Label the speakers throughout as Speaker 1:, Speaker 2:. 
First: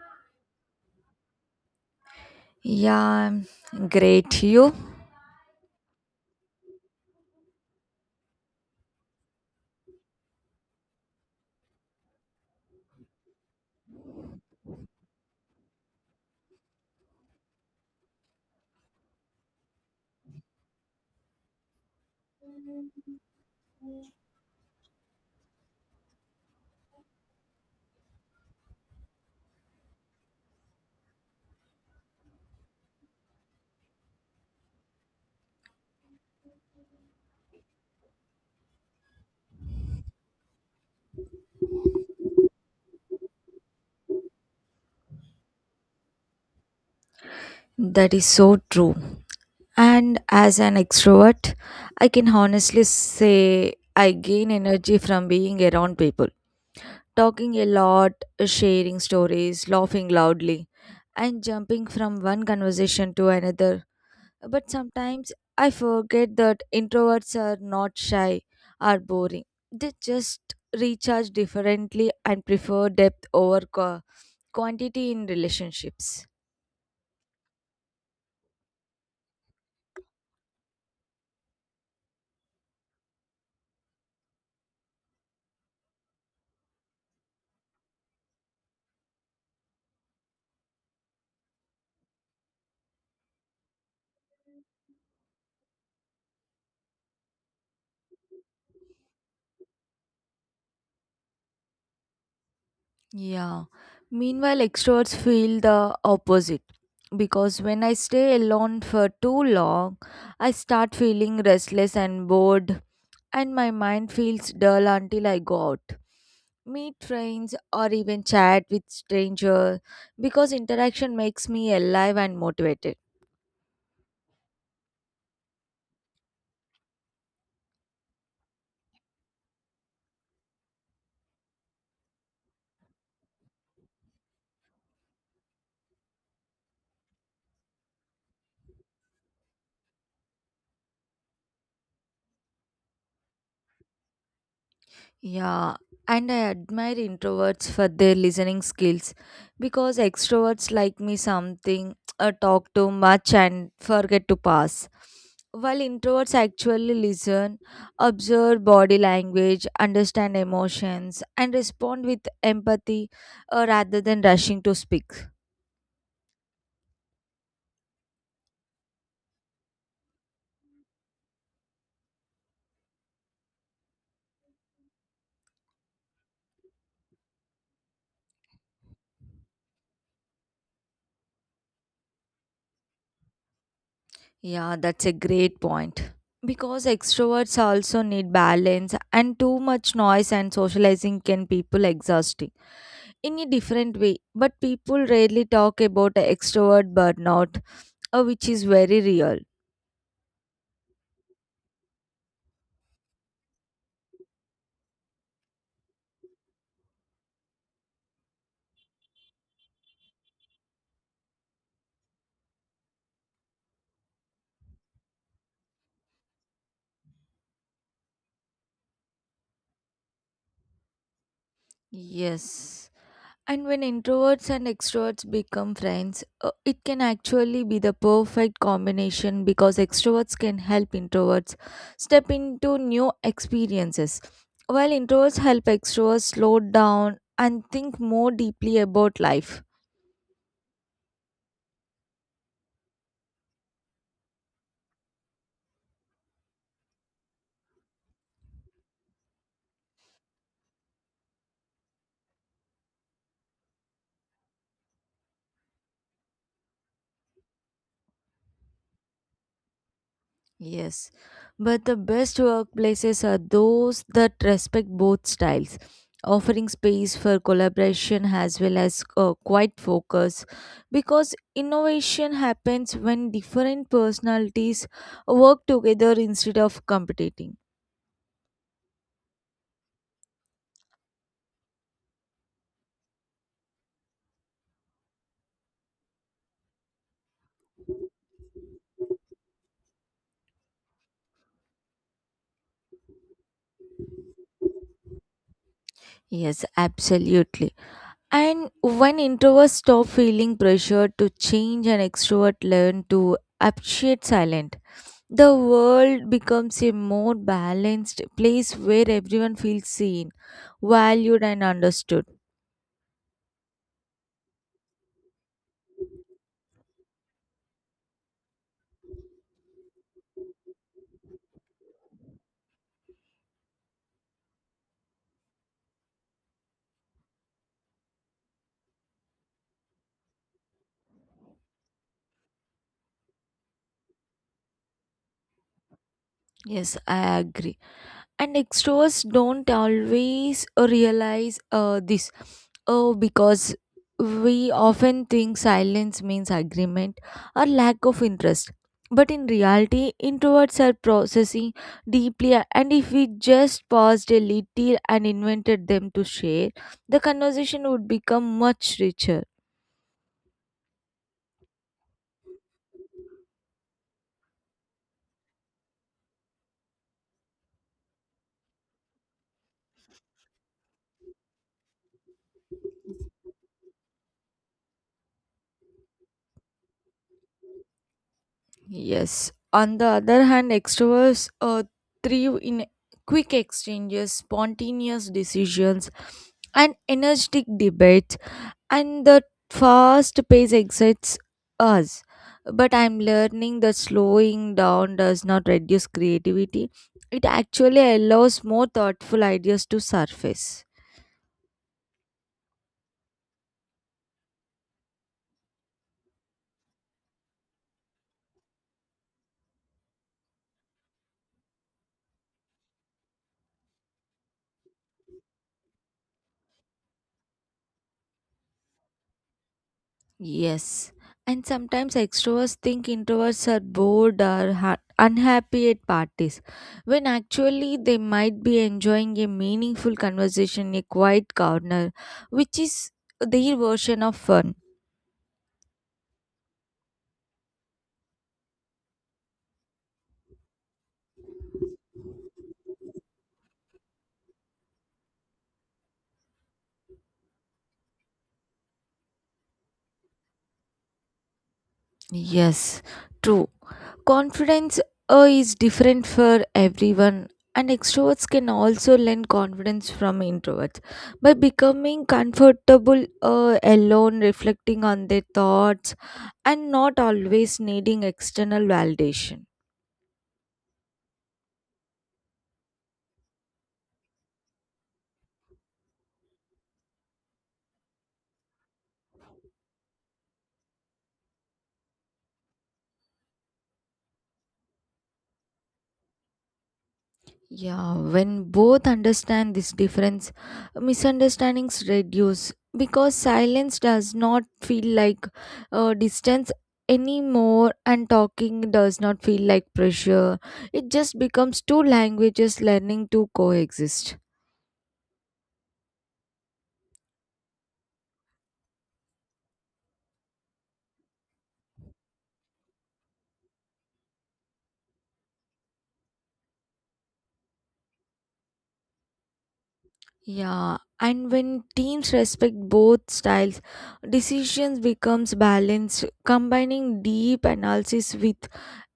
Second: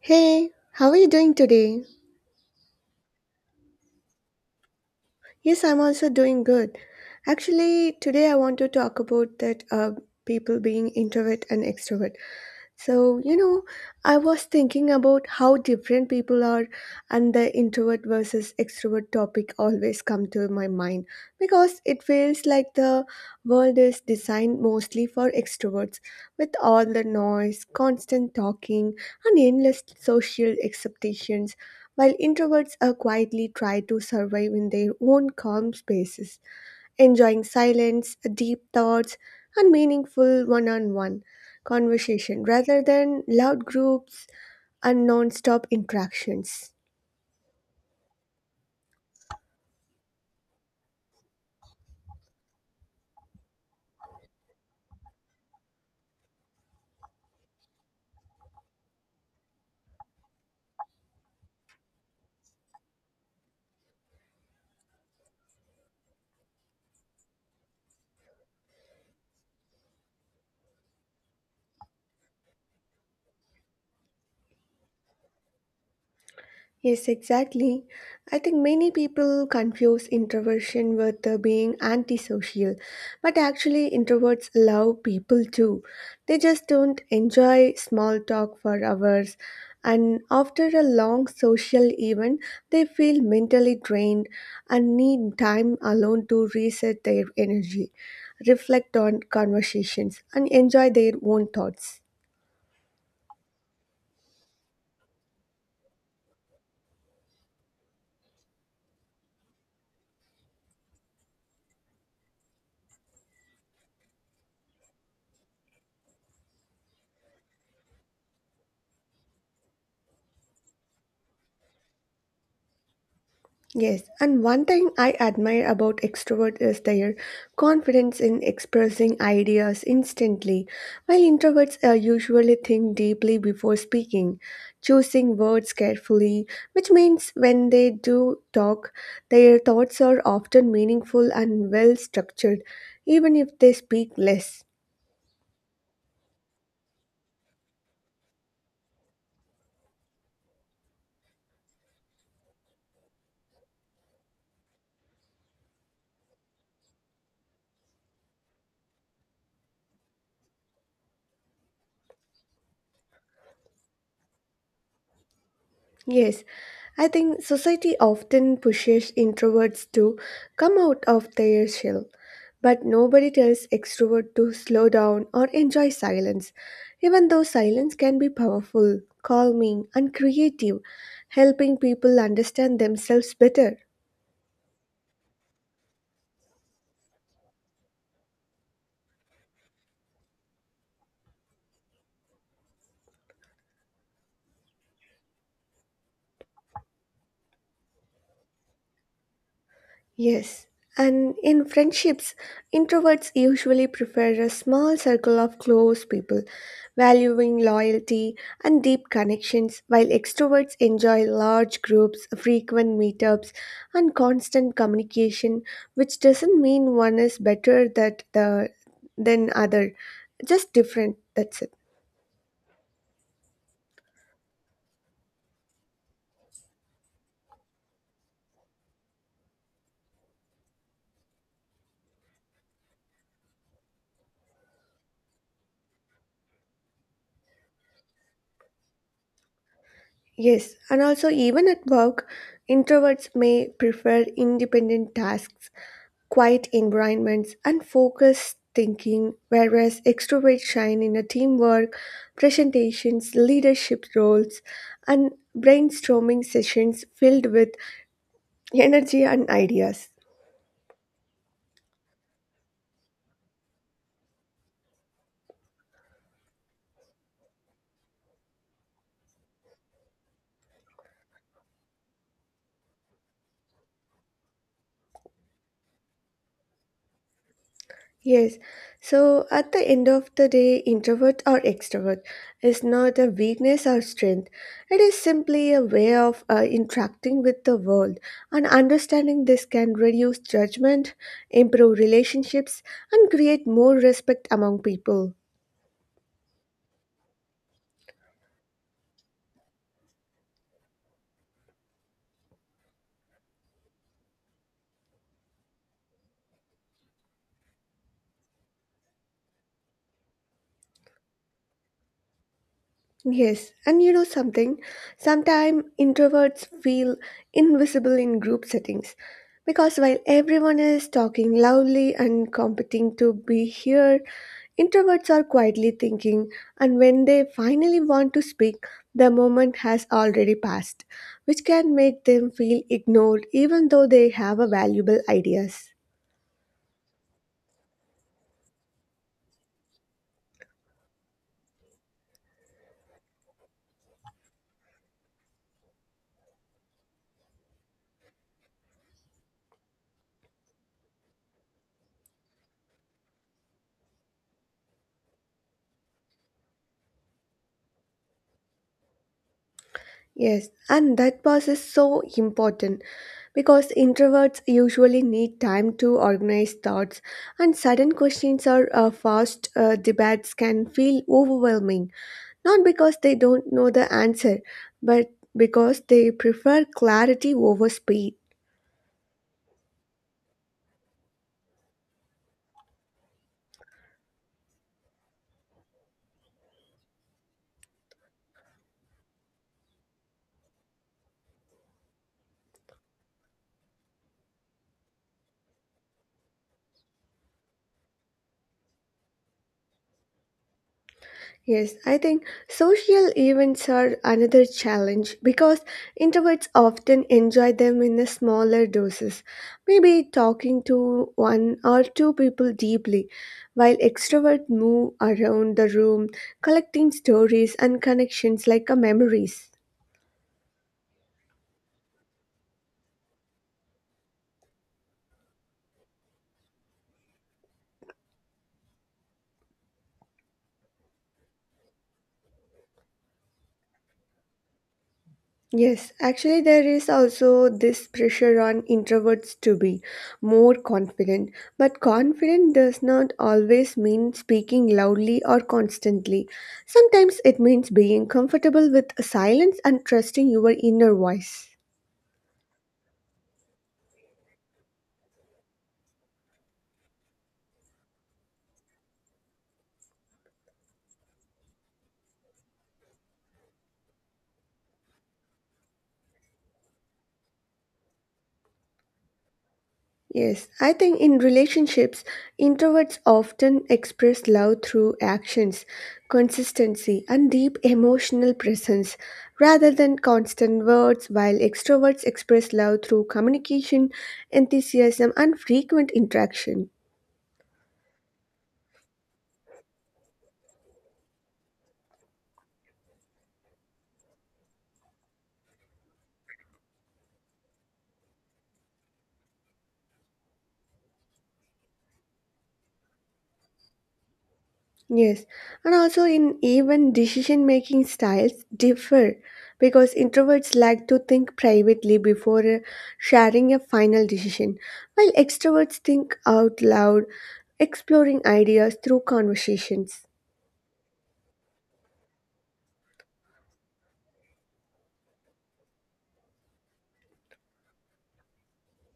Speaker 1: Hey, how are you doing today?
Speaker 2: Yeah, I'm great. You?
Speaker 1: Yes, I'm also doing good. Actually, today I want to talk about that people being introvert and extrovert. So, you know, I was thinking about how different people are and the introvert versus extrovert topic always come to my mind because it feels like the world is designed mostly for extroverts with all the noise, constant talking and endless social expectations while introverts are quietly try to survive in their own calm spaces, enjoying silence, deep thoughts, and meaningful one-on-one conversation rather than loud groups and non-stop interactions.
Speaker 2: That is so true. And as an extrovert, I can honestly say I gain energy from being around people, talking a lot, sharing stories, laughing loudly, and jumping from one conversation to another. But sometimes I forget that introverts are not shy or boring. They just recharge differently and prefer depth over quantity in relationships.
Speaker 1: Yes, exactly. I think many people confuse introversion with being antisocial, but actually, introverts love people too. They just don't enjoy small talk for hours, and after a long social event, they feel mentally drained and need time alone to reset their energy, reflect on conversations, and enjoy their own thoughts.
Speaker 2: Yeah. Meanwhile, extroverts feel the opposite because when I stay alone for too long, I start feeling restless and bored, and my mind feels dull until I go out. Meet friends or even chat with strangers because interaction makes me alive and motivated.
Speaker 1: Yes, and one thing I admire about extroverts is their confidence in expressing ideas instantly, while introverts usually think deeply before speaking, choosing words carefully, which means when they do talk, their thoughts are often meaningful and well structured, even if they speak less.
Speaker 2: Yeah, and I admire introverts for their listening skills because extroverts like me something talk too much and forget to pass. While introverts actually listen, observe body language, understand emotions, and respond with empathy rather than rushing to speak.
Speaker 1: Yes, I think society often pushes introverts to come out of their shell, but nobody tells extrovert to slow down or enjoy silence, even though silence can be powerful, calming, and creative, helping people understand themselves better.
Speaker 2: Yeah, that's a great point. Because extroverts also need balance, and too much noise and socializing can people exhausting. In a different way, but people rarely talk about extrovert burnout, which is very real.
Speaker 1: Yes, and in friendships, introverts usually prefer a small circle of close people, valuing loyalty and deep connections, while extroverts enjoy large groups, frequent meetups, and constant communication, which doesn't mean one is better that the than other, just different, that's it.
Speaker 2: Yes. And when introverts and extroverts become friends, it can actually be the perfect combination because extroverts can help introverts step into new experiences, while introverts help extroverts slow down and think more deeply about life.
Speaker 1: Yes, and also even at work, introverts may prefer independent tasks quiet environments, and focused thinking, whereas extroverts shine in a teamwork, presentations, leadership roles, and brainstorming sessions filled with energy and ideas.
Speaker 2: Yes, but the best workplaces are those that respect both styles, offering space for collaboration as well as quiet focus, because innovation happens when different personalities work together instead of competing.
Speaker 1: Yes. So at the end of the day, introvert or extrovert is not a weakness or strength. It is simply a way of interacting with the world. And understanding this can reduce judgment, improve relationships, and create more respect among people.
Speaker 2: Yes, absolutely. And when introverts stop feeling pressured to change and extrovert learn to appreciate silence, the world becomes a more balanced place where everyone feels seen, valued, and understood.
Speaker 1: Yes, and you know something? Sometimes introverts feel invisible in group settings because while everyone is talking loudly and competing to be heard, introverts are quietly thinking, and when they finally want to speak, the moment has already passed, which can make them feel ignored even though they have a valuable ideas.
Speaker 2: Yes, I agree. And extroverts don't always realize this. Oh, because we often think silence means agreement or lack of interest. But in reality, introverts are processing deeply, and if we just paused a little and invented them to share, the conversation would become much richer.
Speaker 1: Yes, and that pause is so important because introverts usually need time to organize thoughts, and sudden questions or fast debates can feel overwhelming, not because they don't know the answer, but because they prefer clarity over speed.
Speaker 2: Yes. On the other hand, extroverts thrive in quick exchanges, spontaneous decisions, and energetic debates, and the fast pace excites us. But I'm learning that slowing down does not reduce creativity, it actually allows more thoughtful ideas to surface.
Speaker 1: Yes, I think social events are another challenge because introverts often enjoy them in a smaller doses, maybe talking to one or two people deeply, while extroverts move around the room, collecting stories and connections like a memories.
Speaker 2: Yes, and sometimes extroverts think introverts are bored or unhappy at parties, when actually they might be enjoying a meaningful conversation in a quiet corner, which is their version of fun.
Speaker 1: Yes, actually, there is also this pressure on introverts to be more confident, but confident does not always mean speaking loudly or constantly. Sometimes it means being comfortable with silence and trusting your inner voice.
Speaker 2: Yes, true. Confidence is different for everyone, and extroverts can also learn confidence from introverts by becoming comfortable, alone, reflecting on their thoughts and not always needing external validation.
Speaker 1: Yes, I think in relationships, introverts often express love through actions, consistency, and deep emotional presence rather than constant words, while extroverts express love through communication, enthusiasm, and frequent interaction.
Speaker 2: Yeah, when both understand this difference, misunderstandings reduce because silence does not feel like distance anymore, and talking does not feel like pressure. It just becomes two languages learning to coexist.
Speaker 1: Yes, and also in even decision making styles differ because introverts like to think privately before sharing a final decision, while extroverts think out loud, exploring ideas through conversations.
Speaker 2: Yeah, and when teams respect both styles, decisions becomes balanced, combining deep analysis with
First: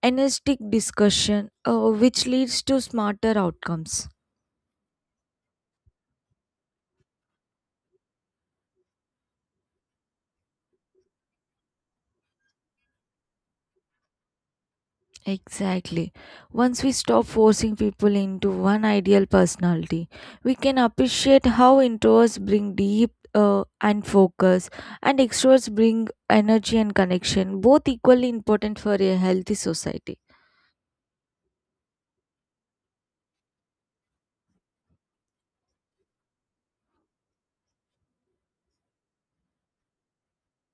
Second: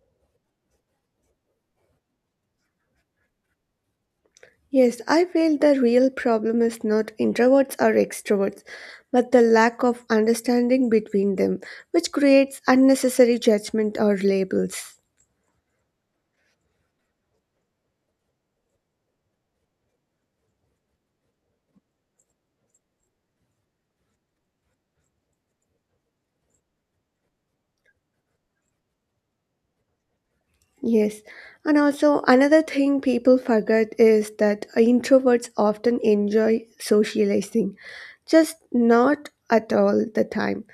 Speaker 2: energetic discussion, which leads to smarter outcomes.
Speaker 1: Yes, I feel the real problem is not introverts or extroverts, but the lack of understanding between them, which creates unnecessary judgment or labels.
Speaker 2: Exactly. Once we stop forcing people into one ideal personality, we can appreciate how introverts bring deep and focus, and extroverts bring energy and connection, both equally important for a healthy society.
Speaker 1: Yes, and also another thing people forget is that introverts often enjoy socializing, just not at all the time.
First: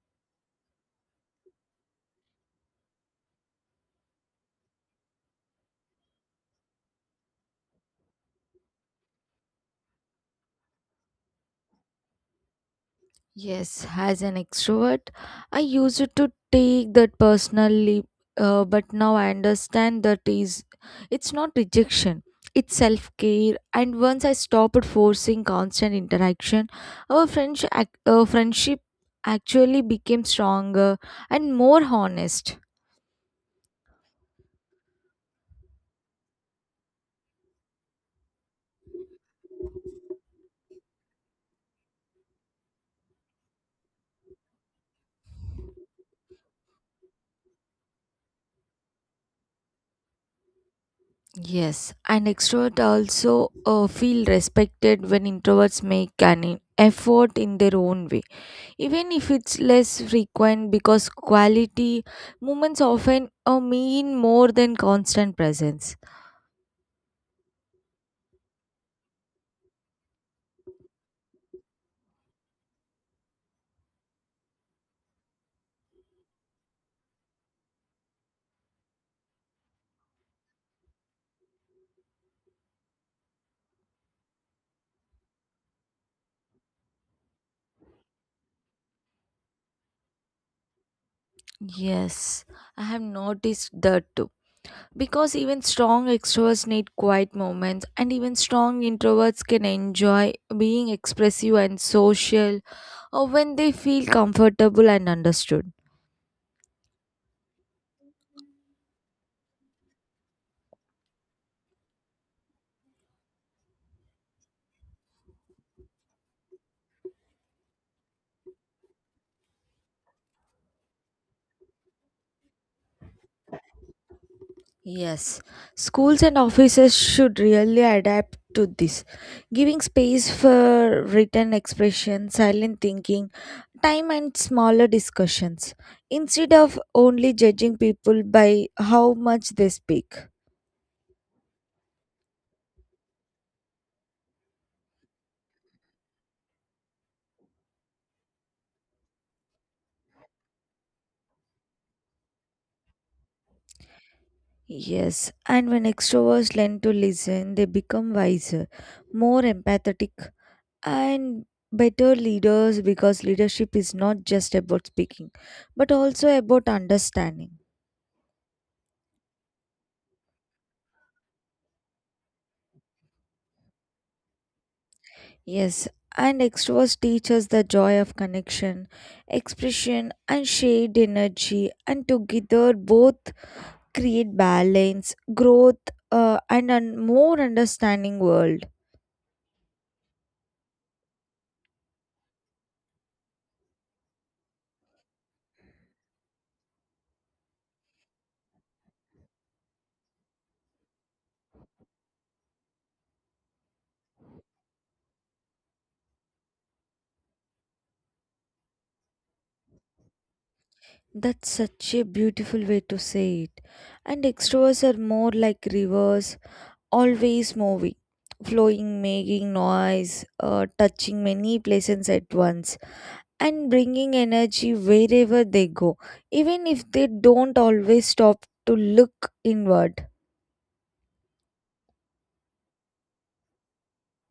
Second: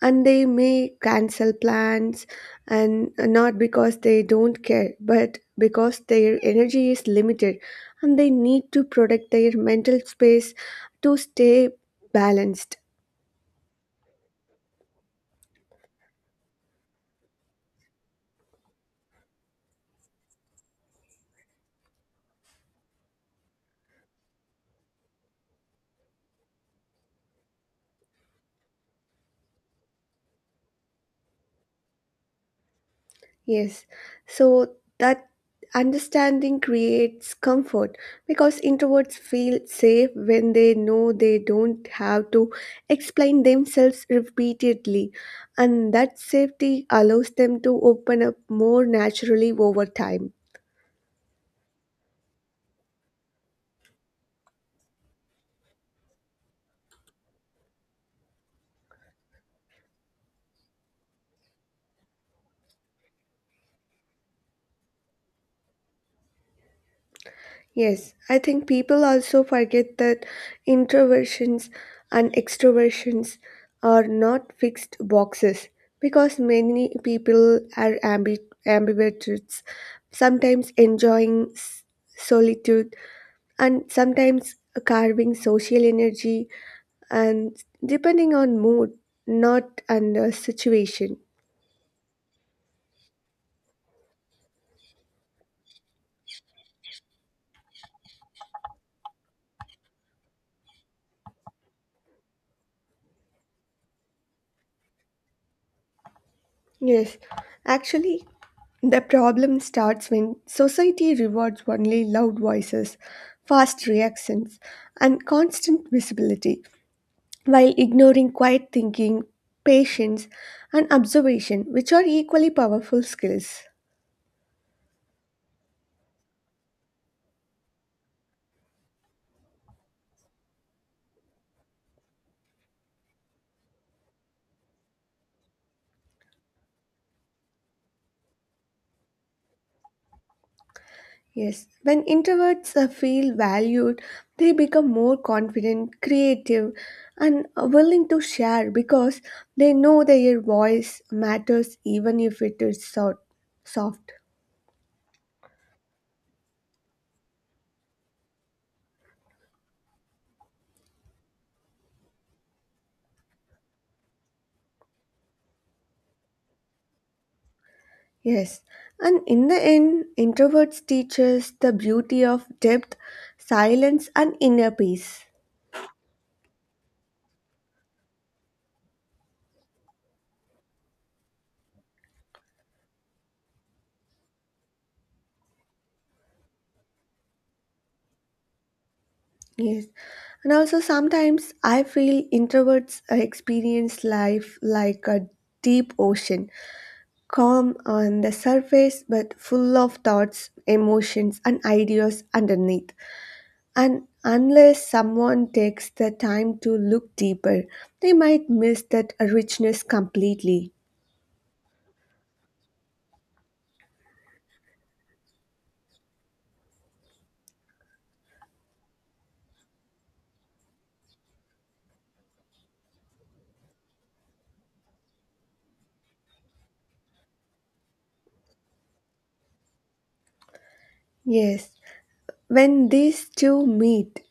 Speaker 1: And they may cancel plans, and not because they don't care, but because their energy is limited and they need to protect their mental space to stay balanced.
Speaker 2: Yes, as an extrovert, I used to take that personally, but now I understand that is it's not rejection, it's self-care. And once I stopped forcing constant interaction, our friendship actually became stronger and more honest.
Speaker 1: Yes, so that understanding creates comfort because introverts feel safe when they know they don't have to explain themselves repeatedly, and that safety allows them to open up more naturally over time.
Speaker 2: Yes, and extrovert also feel respected when introverts make an effort in their own way, even if it's less frequent because quality moments often mean more than constant presence.
Speaker 1: Yes, I think people also forget that introversions and extroversions are not fixed boxes because many people are ambiverts, sometimes enjoying solitude and sometimes carving social energy and depending on mood, not and situation.
Speaker 2: Yes, I have noticed that too. Because even strong extroverts need quiet moments, and even strong introverts can enjoy being expressive and social or when they feel comfortable and understood.
Speaker 1: Yes, actually, the problem starts when society rewards only loud voices, fast reactions, and constant visibility, while ignoring quiet thinking, patience, and observation, which are equally powerful skills.
Speaker 2: Yes, schools and offices should really adapt to this, giving space for written expression, silent thinking, time, and smaller discussions instead of only judging people by how much they speak.
Speaker 1: Yes, when introverts feel valued, they become more confident, creative, and willing to share because they know their voice matters even if it is soft.
Speaker 2: Yes, and when extroverts learn to listen, they become wiser, more empathetic, and better leaders because leadership is not just about speaking, but also about understanding.
Speaker 1: Yes, and in the end, introverts teach us the beauty of depth, silence, and inner peace.
Speaker 2: Yes, and extroverts teach us the joy of connection, expression, and shared energy, and together both create balance, growth, and a more understanding world.
Speaker 1: Yes, and also sometimes I feel introverts experience life like a deep ocean, calm on the surface but full of thoughts, emotions, and ideas underneath. And unless someone takes the time to look deeper, they might miss that richness completely.
Speaker 2: That's such a beautiful way to say it. And extroverts are more like rivers, always moving, flowing, making noise, touching many places at once, and bringing energy wherever they go, even if they don't always stop to look inward.
Speaker 1: Yes. When these two meet,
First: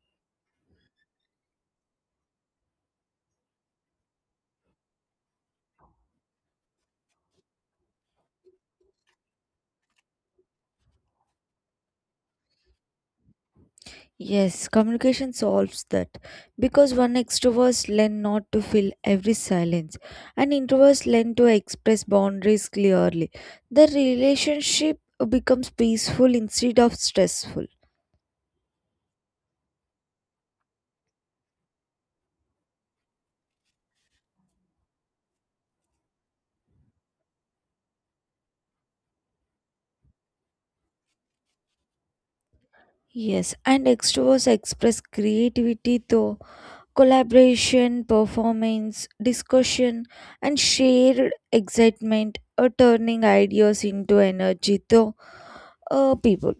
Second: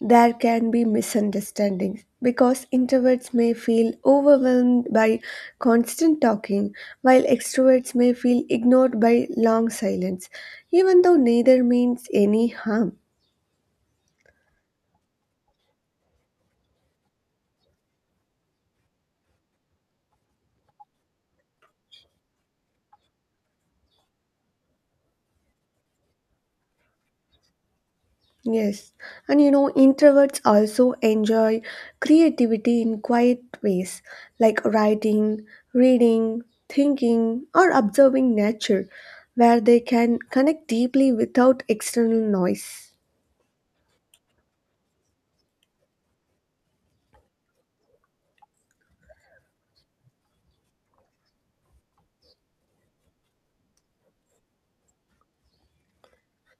Speaker 1: there can be misunderstandings because introverts may feel overwhelmed by constant talking, while extroverts may feel ignored by long silence, even though neither means any harm.
Speaker 2: Yes, communication solves that because one extroverts learn not to fill every silence, and introverts learn to express boundaries clearly. The relationship becomes peaceful instead of stressful.
Speaker 1: Yes, and you know, introverts also enjoy creativity in quiet ways like writing, reading, thinking, or observing nature, where they can connect deeply without external noise.
Speaker 2: Yes, and extroverts express creativity through collaboration, performance, discussion, and shared excitement, or turning ideas into energy through people.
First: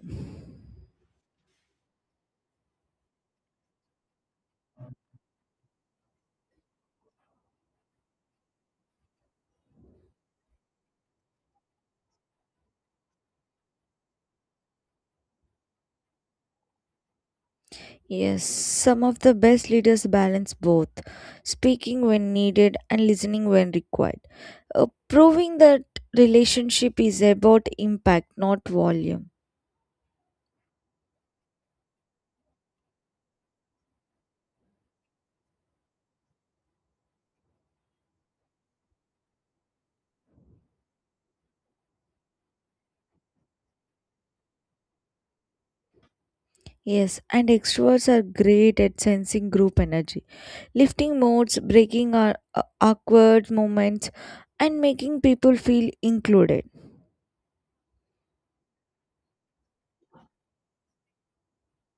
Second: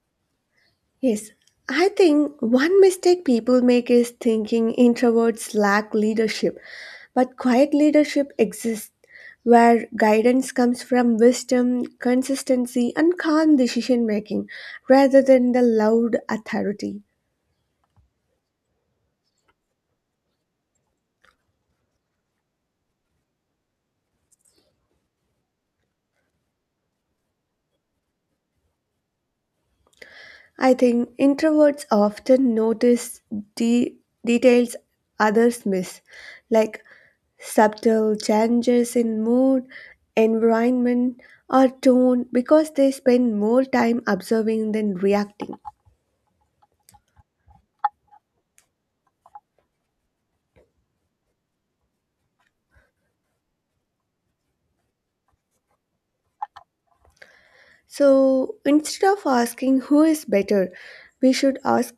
Speaker 1: Yes, I think one mistake people make is thinking introverts lack leadership, but quiet leadership exists where guidance comes from wisdom, consistency, and calm decision making rather than the loud authority.
Speaker 2: Yes, some of the best leaders balance both speaking when needed and listening when required, proving that relationship is about impact, not volume.
Speaker 1: I think introverts often notice de- details others miss, like subtle changes in mood, environment, or tone because they spend more time observing than reacting.
Speaker 2: Yes, and extroverts are great at sensing group energy, lifting moods, breaking our, awkward moments, and making people feel included.
Speaker 1: So instead of asking who is better, we should ask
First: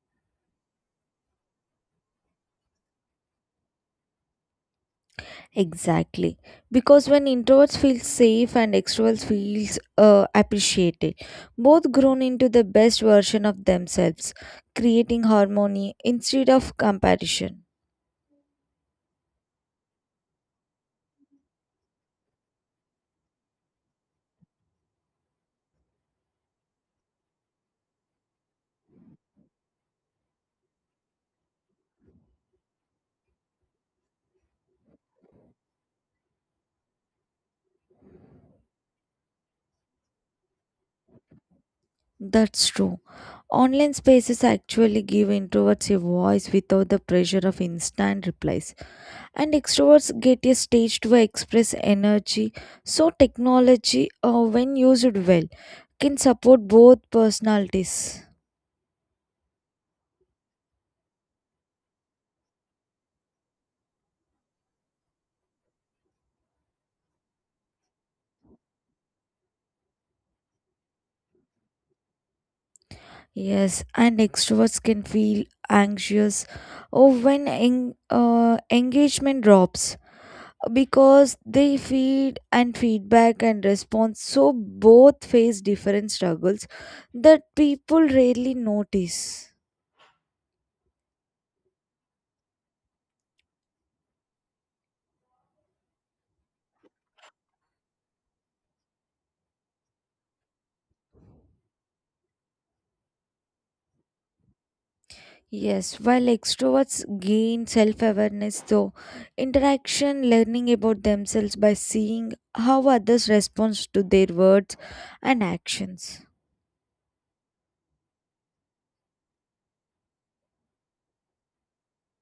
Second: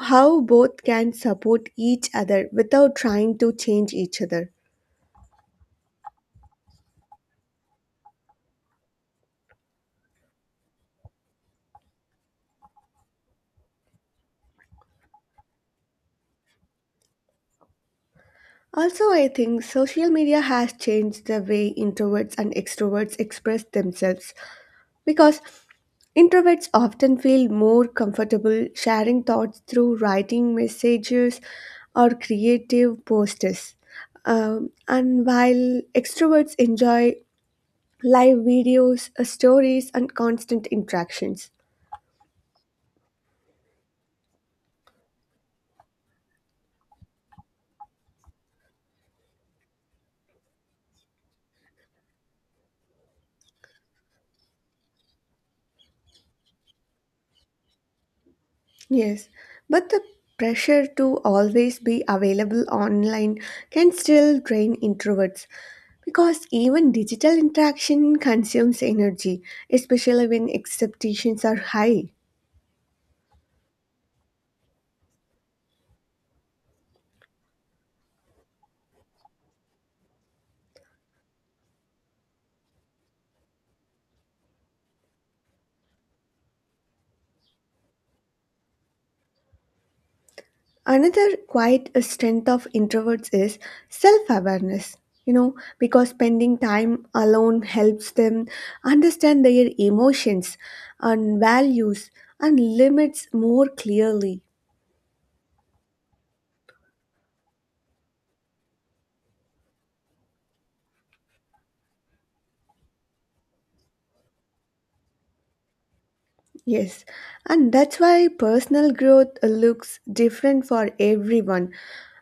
Speaker 1: how both can support each other without trying to change each other.
Speaker 2: Exactly. Because when introverts feel safe and extroverts feels appreciated, both grown into the best version of themselves, creating harmony instead of comparison.
Speaker 1: Also, I think social media has changed the way introverts and extroverts express themselves because introverts often feel more comfortable sharing thoughts through writing messages or creative posters. And while extroverts enjoy live videos, stories, and constant interactions.
Speaker 2: That's true. Online spaces actually give introverts a voice without the pressure of instant replies, and extroverts get a stage to express energy. So, technology, when used well, can support both personalities.
Speaker 1: Yes, but the pressure to always be available online can still drain introverts because even digital interaction consumes energy, especially when expectations are high.
Speaker 2: Yes, and extroverts can feel anxious or when engagement drops because they feed and feedback and response, so both face different struggles that people rarely notice.
Speaker 1: Another quite a strength of introverts is self awareness. You know, because spending time alone helps them understand their emotions and values and limits more clearly.
Speaker 2: Yes, while extroverts gain self awareness through interaction, learning about themselves by seeing how others respond to their words and actions.
Speaker 1: Yes, and that's why personal growth looks different for everyone,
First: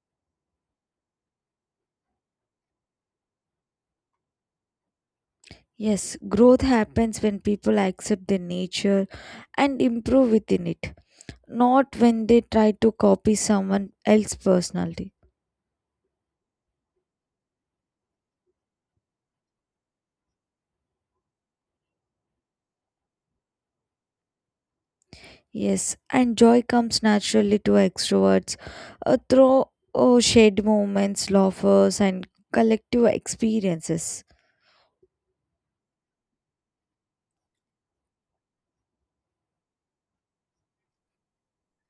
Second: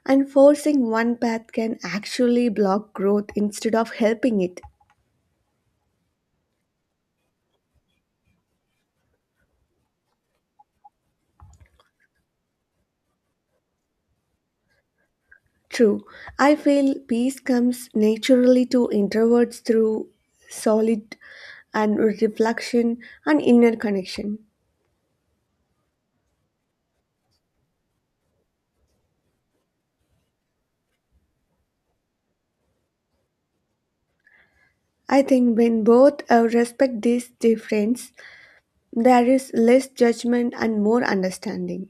Speaker 1: and forcing one path can actually block growth instead of helping it.
Speaker 2: Yes, growth happens when people accept their nature and improve within it, not when they try to copy someone else's personality.
Speaker 1: True. I feel peace comes naturally to introverts through solid and reflection and inner connection.
Speaker 2: Yes, and joy comes naturally to extroverts through oh, shared moments, laughs, and collective experiences.
Speaker 1: I think when both respect these difference, there is less judgment and more understanding.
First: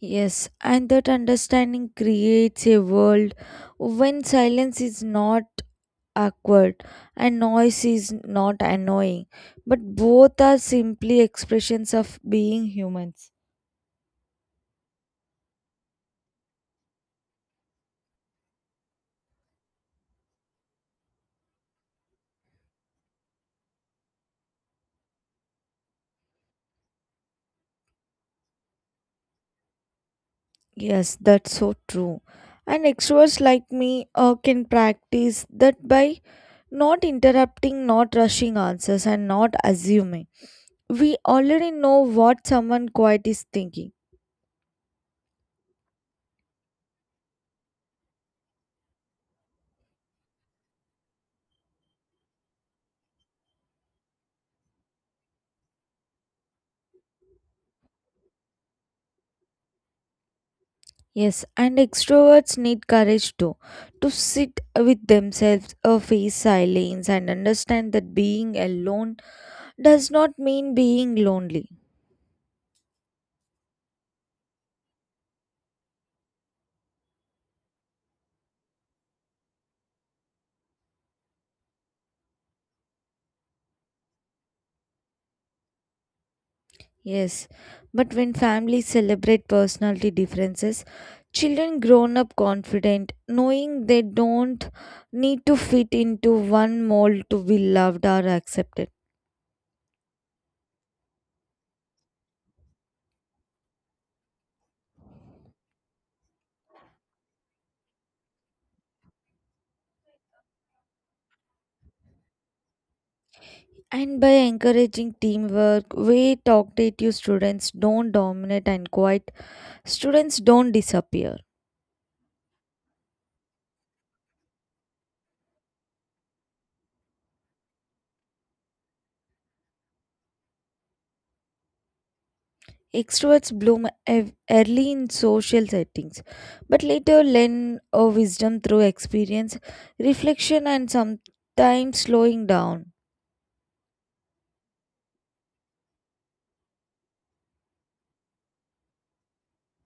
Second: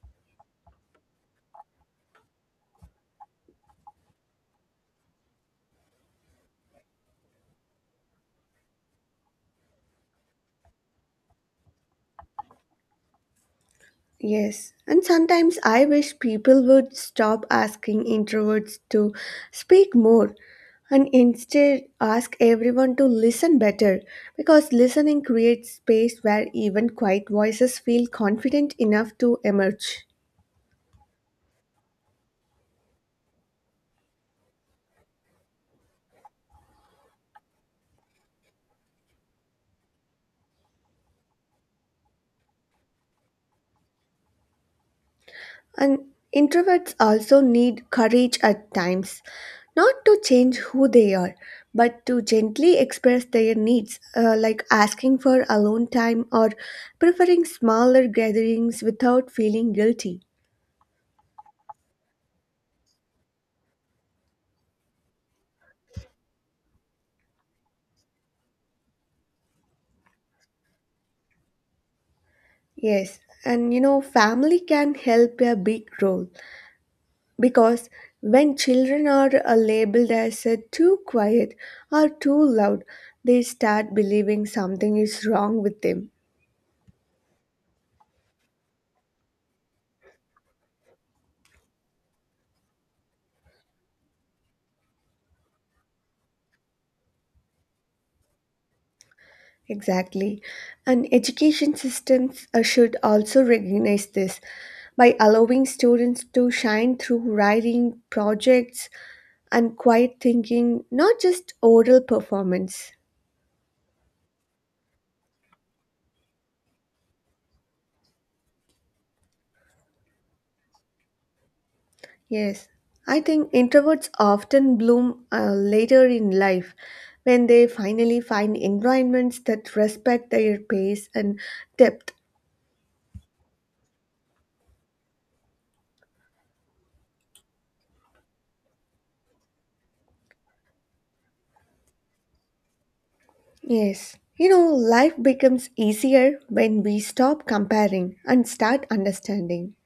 Speaker 2: Yes, and that understanding creates a world when silence is not awkward and noise is not annoying, but both are simply expressions of being humans.
Speaker 1: Yes, and sometimes I wish people would stop asking introverts to speak more and instead ask everyone to listen better because listening creates space where even quiet voices feel confident enough to emerge.
Speaker 2: Yes, that's so true, and extroverts like me can practice that by not interrupting, not rushing answers, and not assuming we already know what someone quiet is thinking.
Speaker 1: And introverts also need courage at times, not to change who they are, but to gently express their needs, like asking for alone time or preferring smaller gatherings without feeling guilty.
Speaker 2: Yes, and extroverts need courage too to sit with themselves, face silence, and understand that being alone does not mean being lonely.
Speaker 1: Yes, and you know, family can help a big role because when children are labeled as too quiet or too loud, they start believing something is wrong with them.
Speaker 2: Yes, but when families celebrate personality differences, children grown up confident, knowing they don't need to fit into one mold to be loved or accepted.
Speaker 1: Exactly. And education systems should also recognize this by allowing students to shine through writing, projects, and quiet thinking, not just oral performance.
Speaker 2: And by encouraging teamwork, we talkative students don't dominate and quiet students don't disappear.
Speaker 1: Yes, I think introverts often bloom later in life when they finally find environments that respect their pace and depth.
Speaker 2: Extroverts bloom early in social settings, but later learn wisdom through experience, reflection, and sometimes slowing down.
Speaker 1: Yes. You know, life becomes easier when we stop comparing and start understanding.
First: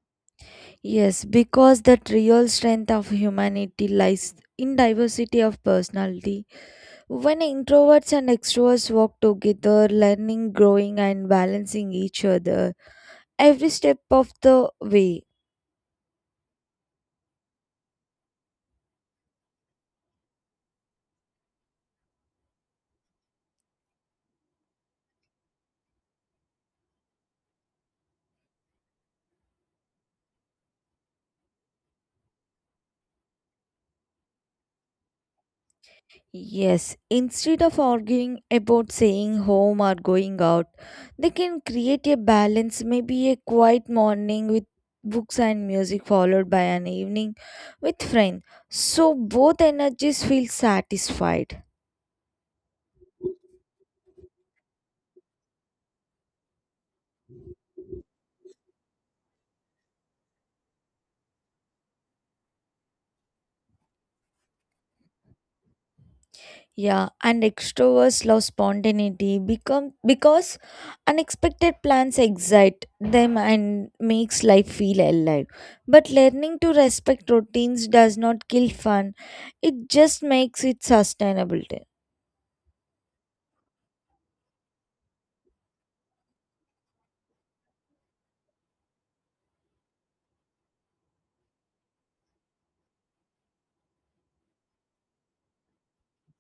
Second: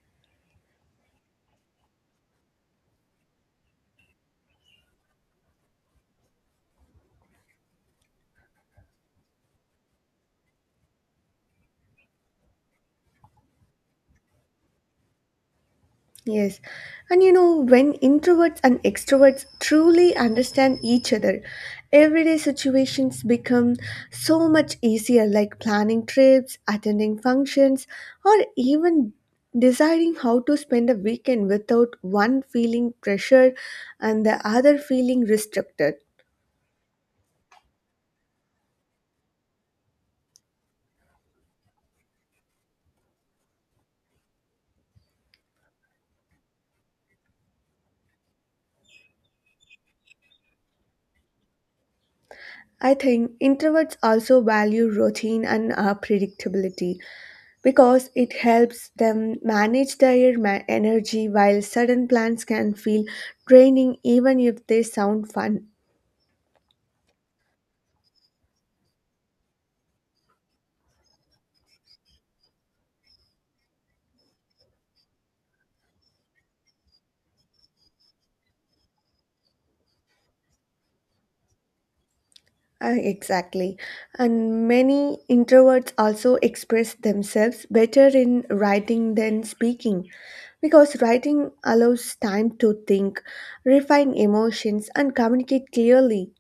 Speaker 2: Yes, because that real strength of humanity lies in diversity of personality. When introverts and extroverts work together, learning, growing, and balancing each other every step of the way.
Speaker 1: Yes. And you know, when introverts and extroverts truly understand each other, everyday situations become so much easier, like planning trips, attending functions, or even deciding how to spend a weekend without one feeling pressured and the other feeling restricted.
Speaker 2: Yes, instead of arguing about saying home or going out, they can create a balance, maybe a quiet morning with books and music, followed by an evening with friends. So both energies feel satisfied.
Speaker 1: I think introverts also value routine and predictability because it helps them manage their energy while sudden plans can feel draining even if they sound fun.
Speaker 2: Yeah, and extroverts love spontaneity become because unexpected plans excite them and makes life feel alive. But learning to respect routines does not kill fun. It just makes it sustainable too.
Speaker 1: Exactly. And many introverts also express themselves better in writing than speaking because writing allows time to think, refine emotions, and communicate clearly.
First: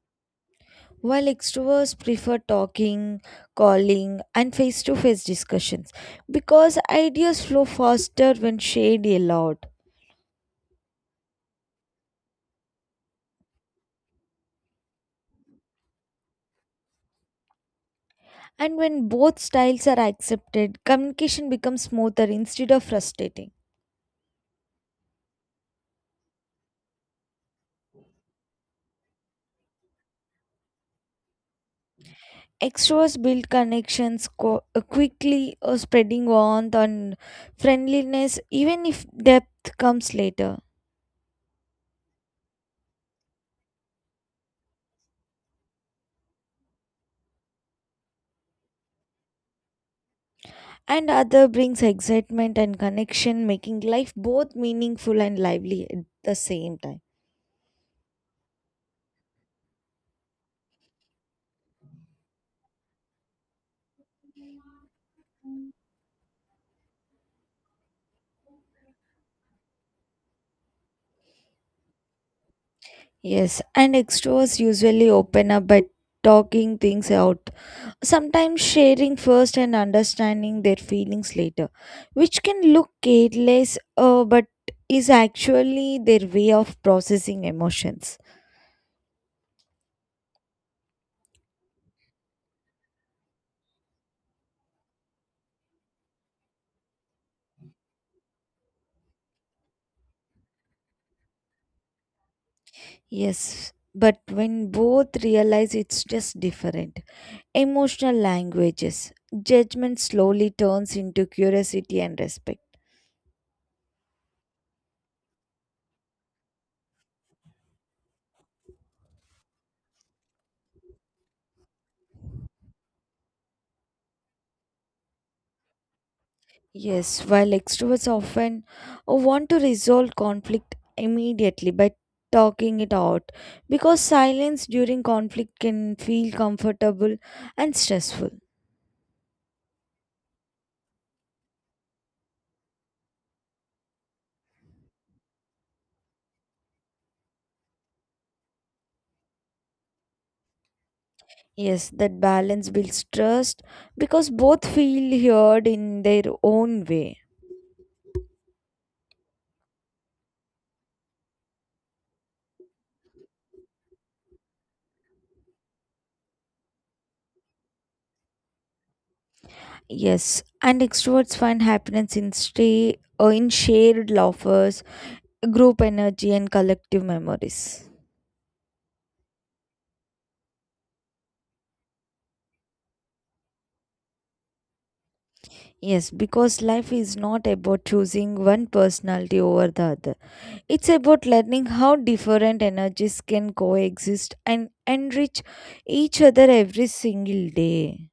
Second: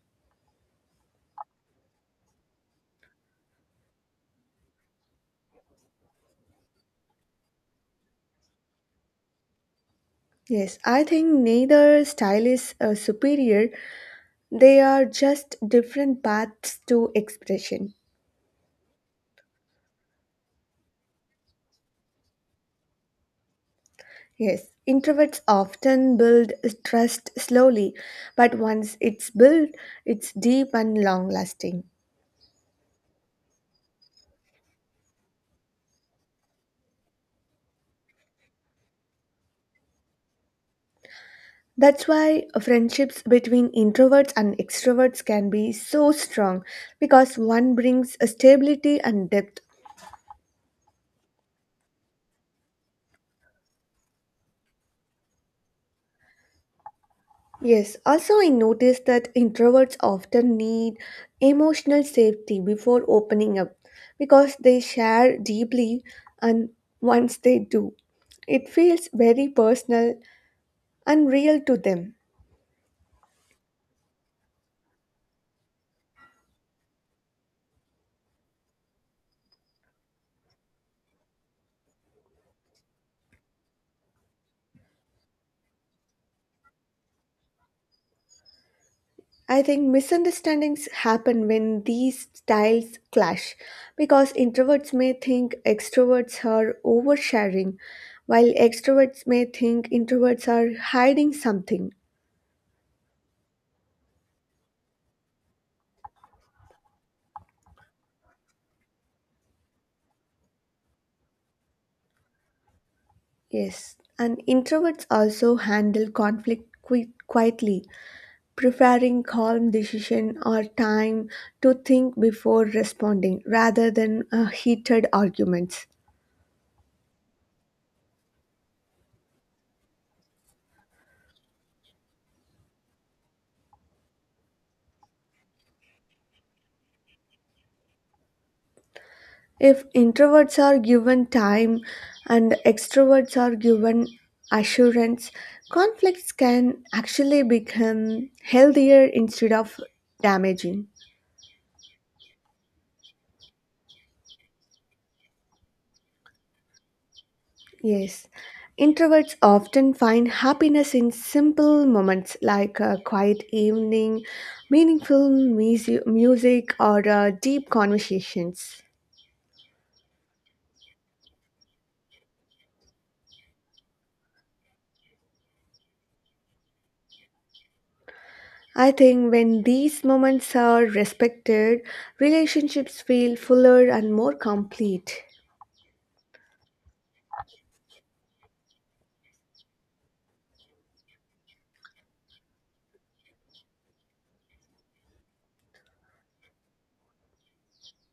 Speaker 2: While extroverts prefer talking, calling, and face to face discussions because ideas flow faster when shared aloud.
Speaker 1: Yes, I think neither style is superior. They are just different paths to expression.
Speaker 2: And when both styles are accepted, communication becomes smoother instead of frustrating.
Speaker 1: Yes, introverts often build trust slowly, but once it's built, it's deep and long lasting.
Speaker 2: Extroverts build connections quickly, spreading warmth and friendliness, even if depth comes later.
Speaker 1: That's why friendships between introverts and extroverts can be so strong because one brings a stability and depth.
Speaker 2: And other brings excitement and connection, making life both meaningful and lively at the same time.
Speaker 1: Yes, also I noticed that introverts often need emotional safety before opening up because they share deeply, and once they do, it feels very personal and real to them.
Speaker 2: Yes, and extras usually open up by talking things out, sometimes sharing first and understanding their feelings later, which can look careless, but is actually their way of processing emotions.
Speaker 1: I think misunderstandings happen when these styles clash because introverts may think extroverts are oversharing, while extroverts may think introverts are hiding something.
Speaker 2: Yes, but when both realize it's just different, emotional languages, judgment slowly turns into curiosity and respect.
Speaker 1: Yes, and introverts also handle conflict quietly, preferring calm decision or time to think before responding rather than heated arguments.
Speaker 2: Yes, while extroverts often want to resolve conflict immediately by talking it out, because silence during conflict can feel comfortable and stressful.
Speaker 1: If introverts are given time and extroverts are given assurance, conflicts can actually become healthier instead of damaging.
Speaker 2: Yes, that balance builds trust because both feel heard in their own way.
Speaker 1: Yes, introverts often find happiness in simple moments like a quiet evening, meaningful music, or deep conversations.
Speaker 2: Yes, and extroverts find happiness in stay or in shared laughers, group energy, and collective memories.
Speaker 1: I think when these moments are respected, relationships feel fuller and more complete.
Speaker 2: Yes, because life is not about choosing one personality over the other. It's about learning how different energies can coexist and enrich each other every single day.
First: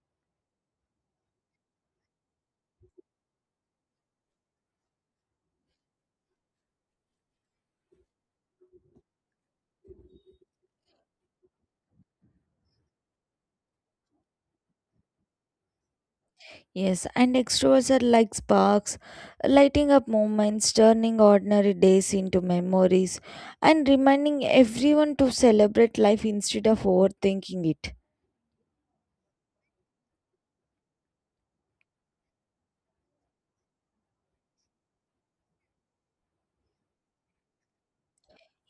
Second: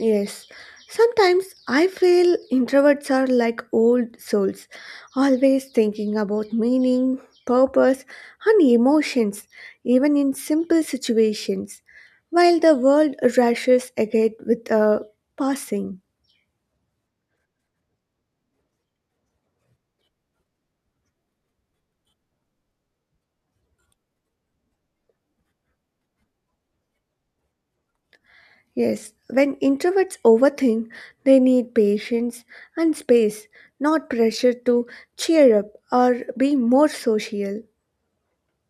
Speaker 1: Yes, sometimes I feel introverts are like old souls, always thinking about meaning, purpose, and emotions, even in simple situations, while the world rushes ahead with a passing.
Speaker 2: Yes, and extroverts are like sparks, lighting up moments, turning ordinary days into memories, and reminding everyone to celebrate life instead of overthinking it.
Speaker 1: Yes, when introverts overthink, they need patience and space, not pressure to cheer up or be more social.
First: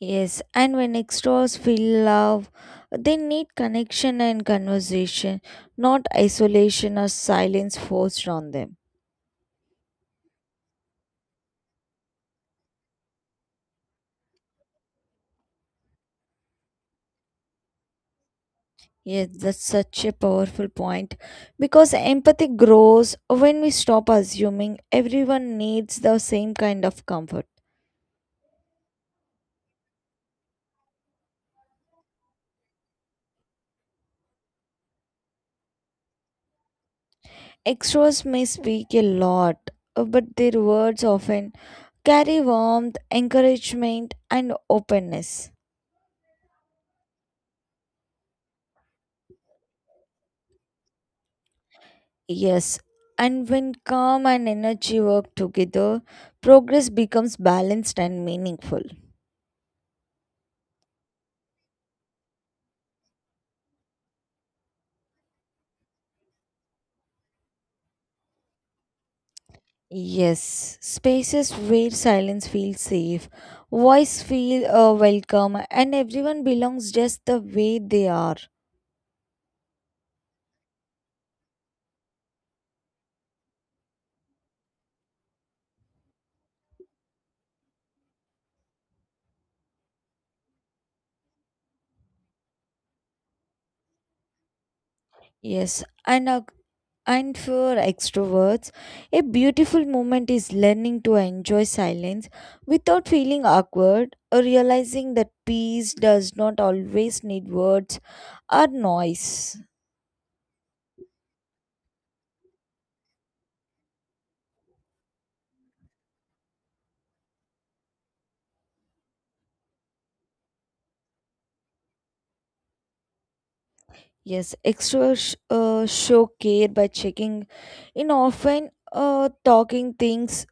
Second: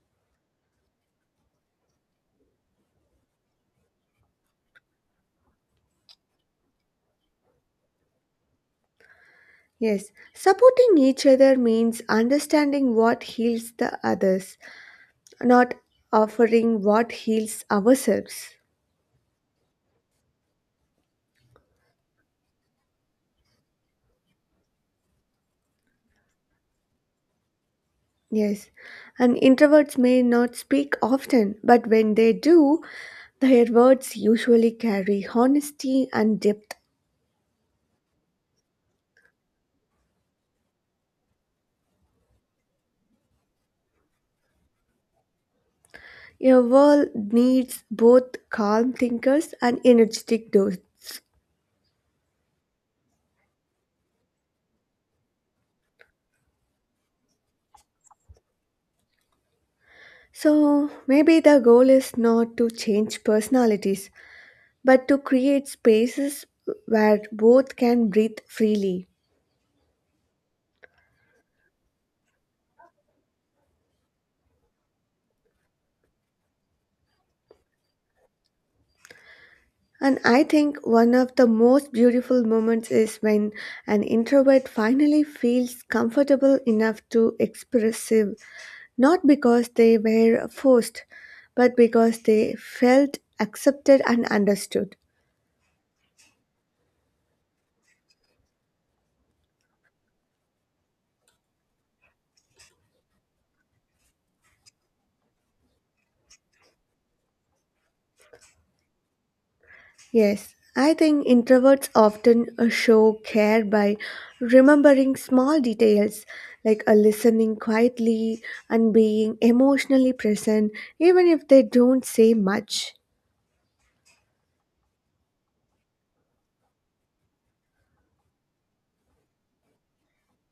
Speaker 2: Yes, and when extras feel love, they need connection and conversation, not isolation or silence forced on them.
Speaker 1: Yes, supporting each other means understanding what heals the others, not offering what heals ourselves.
Speaker 2: Yes, that's such a powerful point because empathy grows when we stop assuming everyone needs the same kind of comfort.
Speaker 1: Yes, and introverts may not speak often, but when they do, their words usually carry honesty and depth.
Speaker 2: Extras may speak a lot, but their words often carry warmth, encouragement, and openness.
Speaker 1: Your world needs both calm thinkers and energetic doers.
Speaker 2: Yes, and when calm and energy work together, progress becomes balanced and meaningful.
Speaker 1: So maybe the goal is not to change personalities, but to create spaces where both can breathe freely.
Speaker 2: Yes, spaces where silence feels safe, voice feel welcome, and everyone belongs just the way they are.
Speaker 1: And I think one of the most beautiful moments is when an introvert finally feels comfortable enough to expressive, not because they were forced, but because they felt accepted and understood.
Speaker 2: Yes, and for extroverts, a beautiful moment is learning to enjoy silence without feeling awkward or realizing that peace does not always need words or noise.
Speaker 1: Yes, I think introverts often show care by remembering small details like listening quietly and being emotionally present, even if they don't say much.
Speaker 2: Yes, show care by checking in often, talking things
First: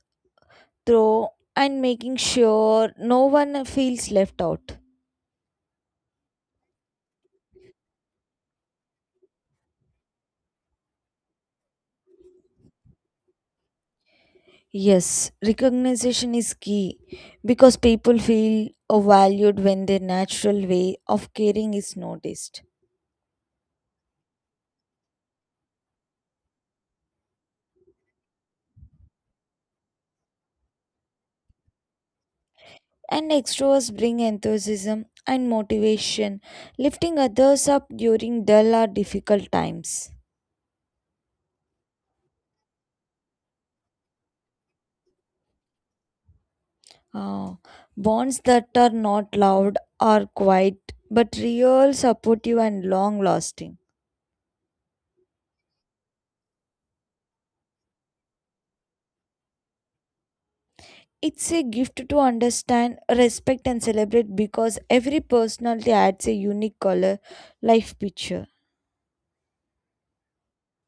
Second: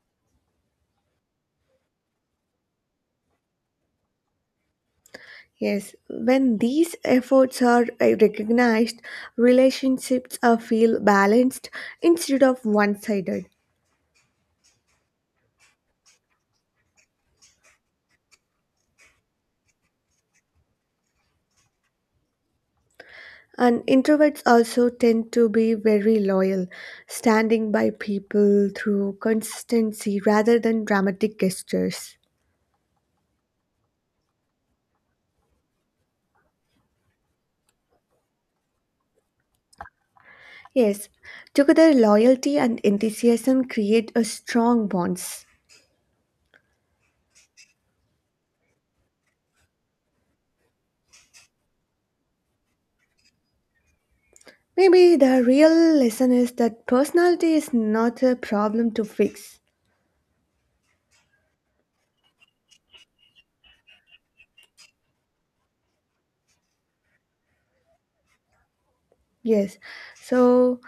Speaker 2: through, and making sure no one feels left out.
Speaker 1: Yes, when these efforts are recognized, relationships are feel balanced instead of one sided.
Speaker 2: Yes, recognition is key because people feel valued when their natural way of caring is noticed.
Speaker 1: And introverts also tend to be very loyal, standing by people through consistency rather than dramatic gestures.
Speaker 2: And extroverts bring enthusiasm and motivation, lifting others up during dull or difficult times.
Speaker 1: Yes, together loyalty and enthusiasm create a strong bonds.
Speaker 2: Oh, bonds that are not loud are quiet, but real, supportive, and long lasting.
Speaker 1: Maybe the real lesson is that personality is not a problem to fix.
Speaker 2: It's a gift to understand, respect, and celebrate because every personality adds a unique color, life picture.
Speaker 1: Yes, so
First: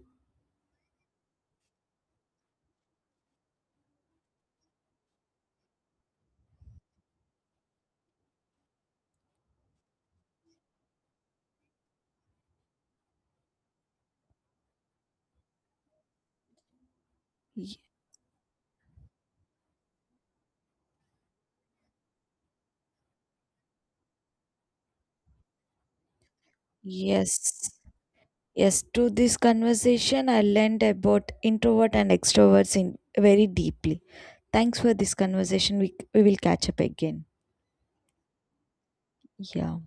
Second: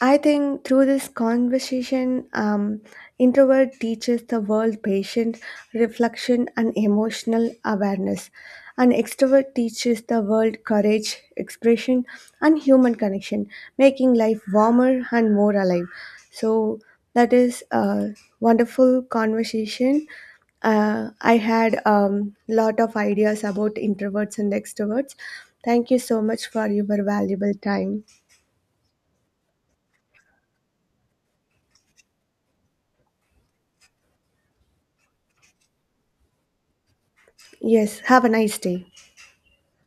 Speaker 1: I think through this conversation, introvert teaches the world patience, reflection, and emotional awareness. And extrovert teaches the world courage, expression, and human connection, making life warmer and more alive. So that is
Speaker 2: Y-
Speaker 1: a wonderful conversation. I had a lot of ideas about introverts and extroverts. Thank you so much for your valuable
Speaker 2: yes.
Speaker 1: time.
Speaker 2: Yes, to this conversation, I learned about introvert and extroverts in very deeply. Thanks for this conversation. We will catch up again.
Speaker 1: Yes, have a nice day.
Speaker 2: Yeah.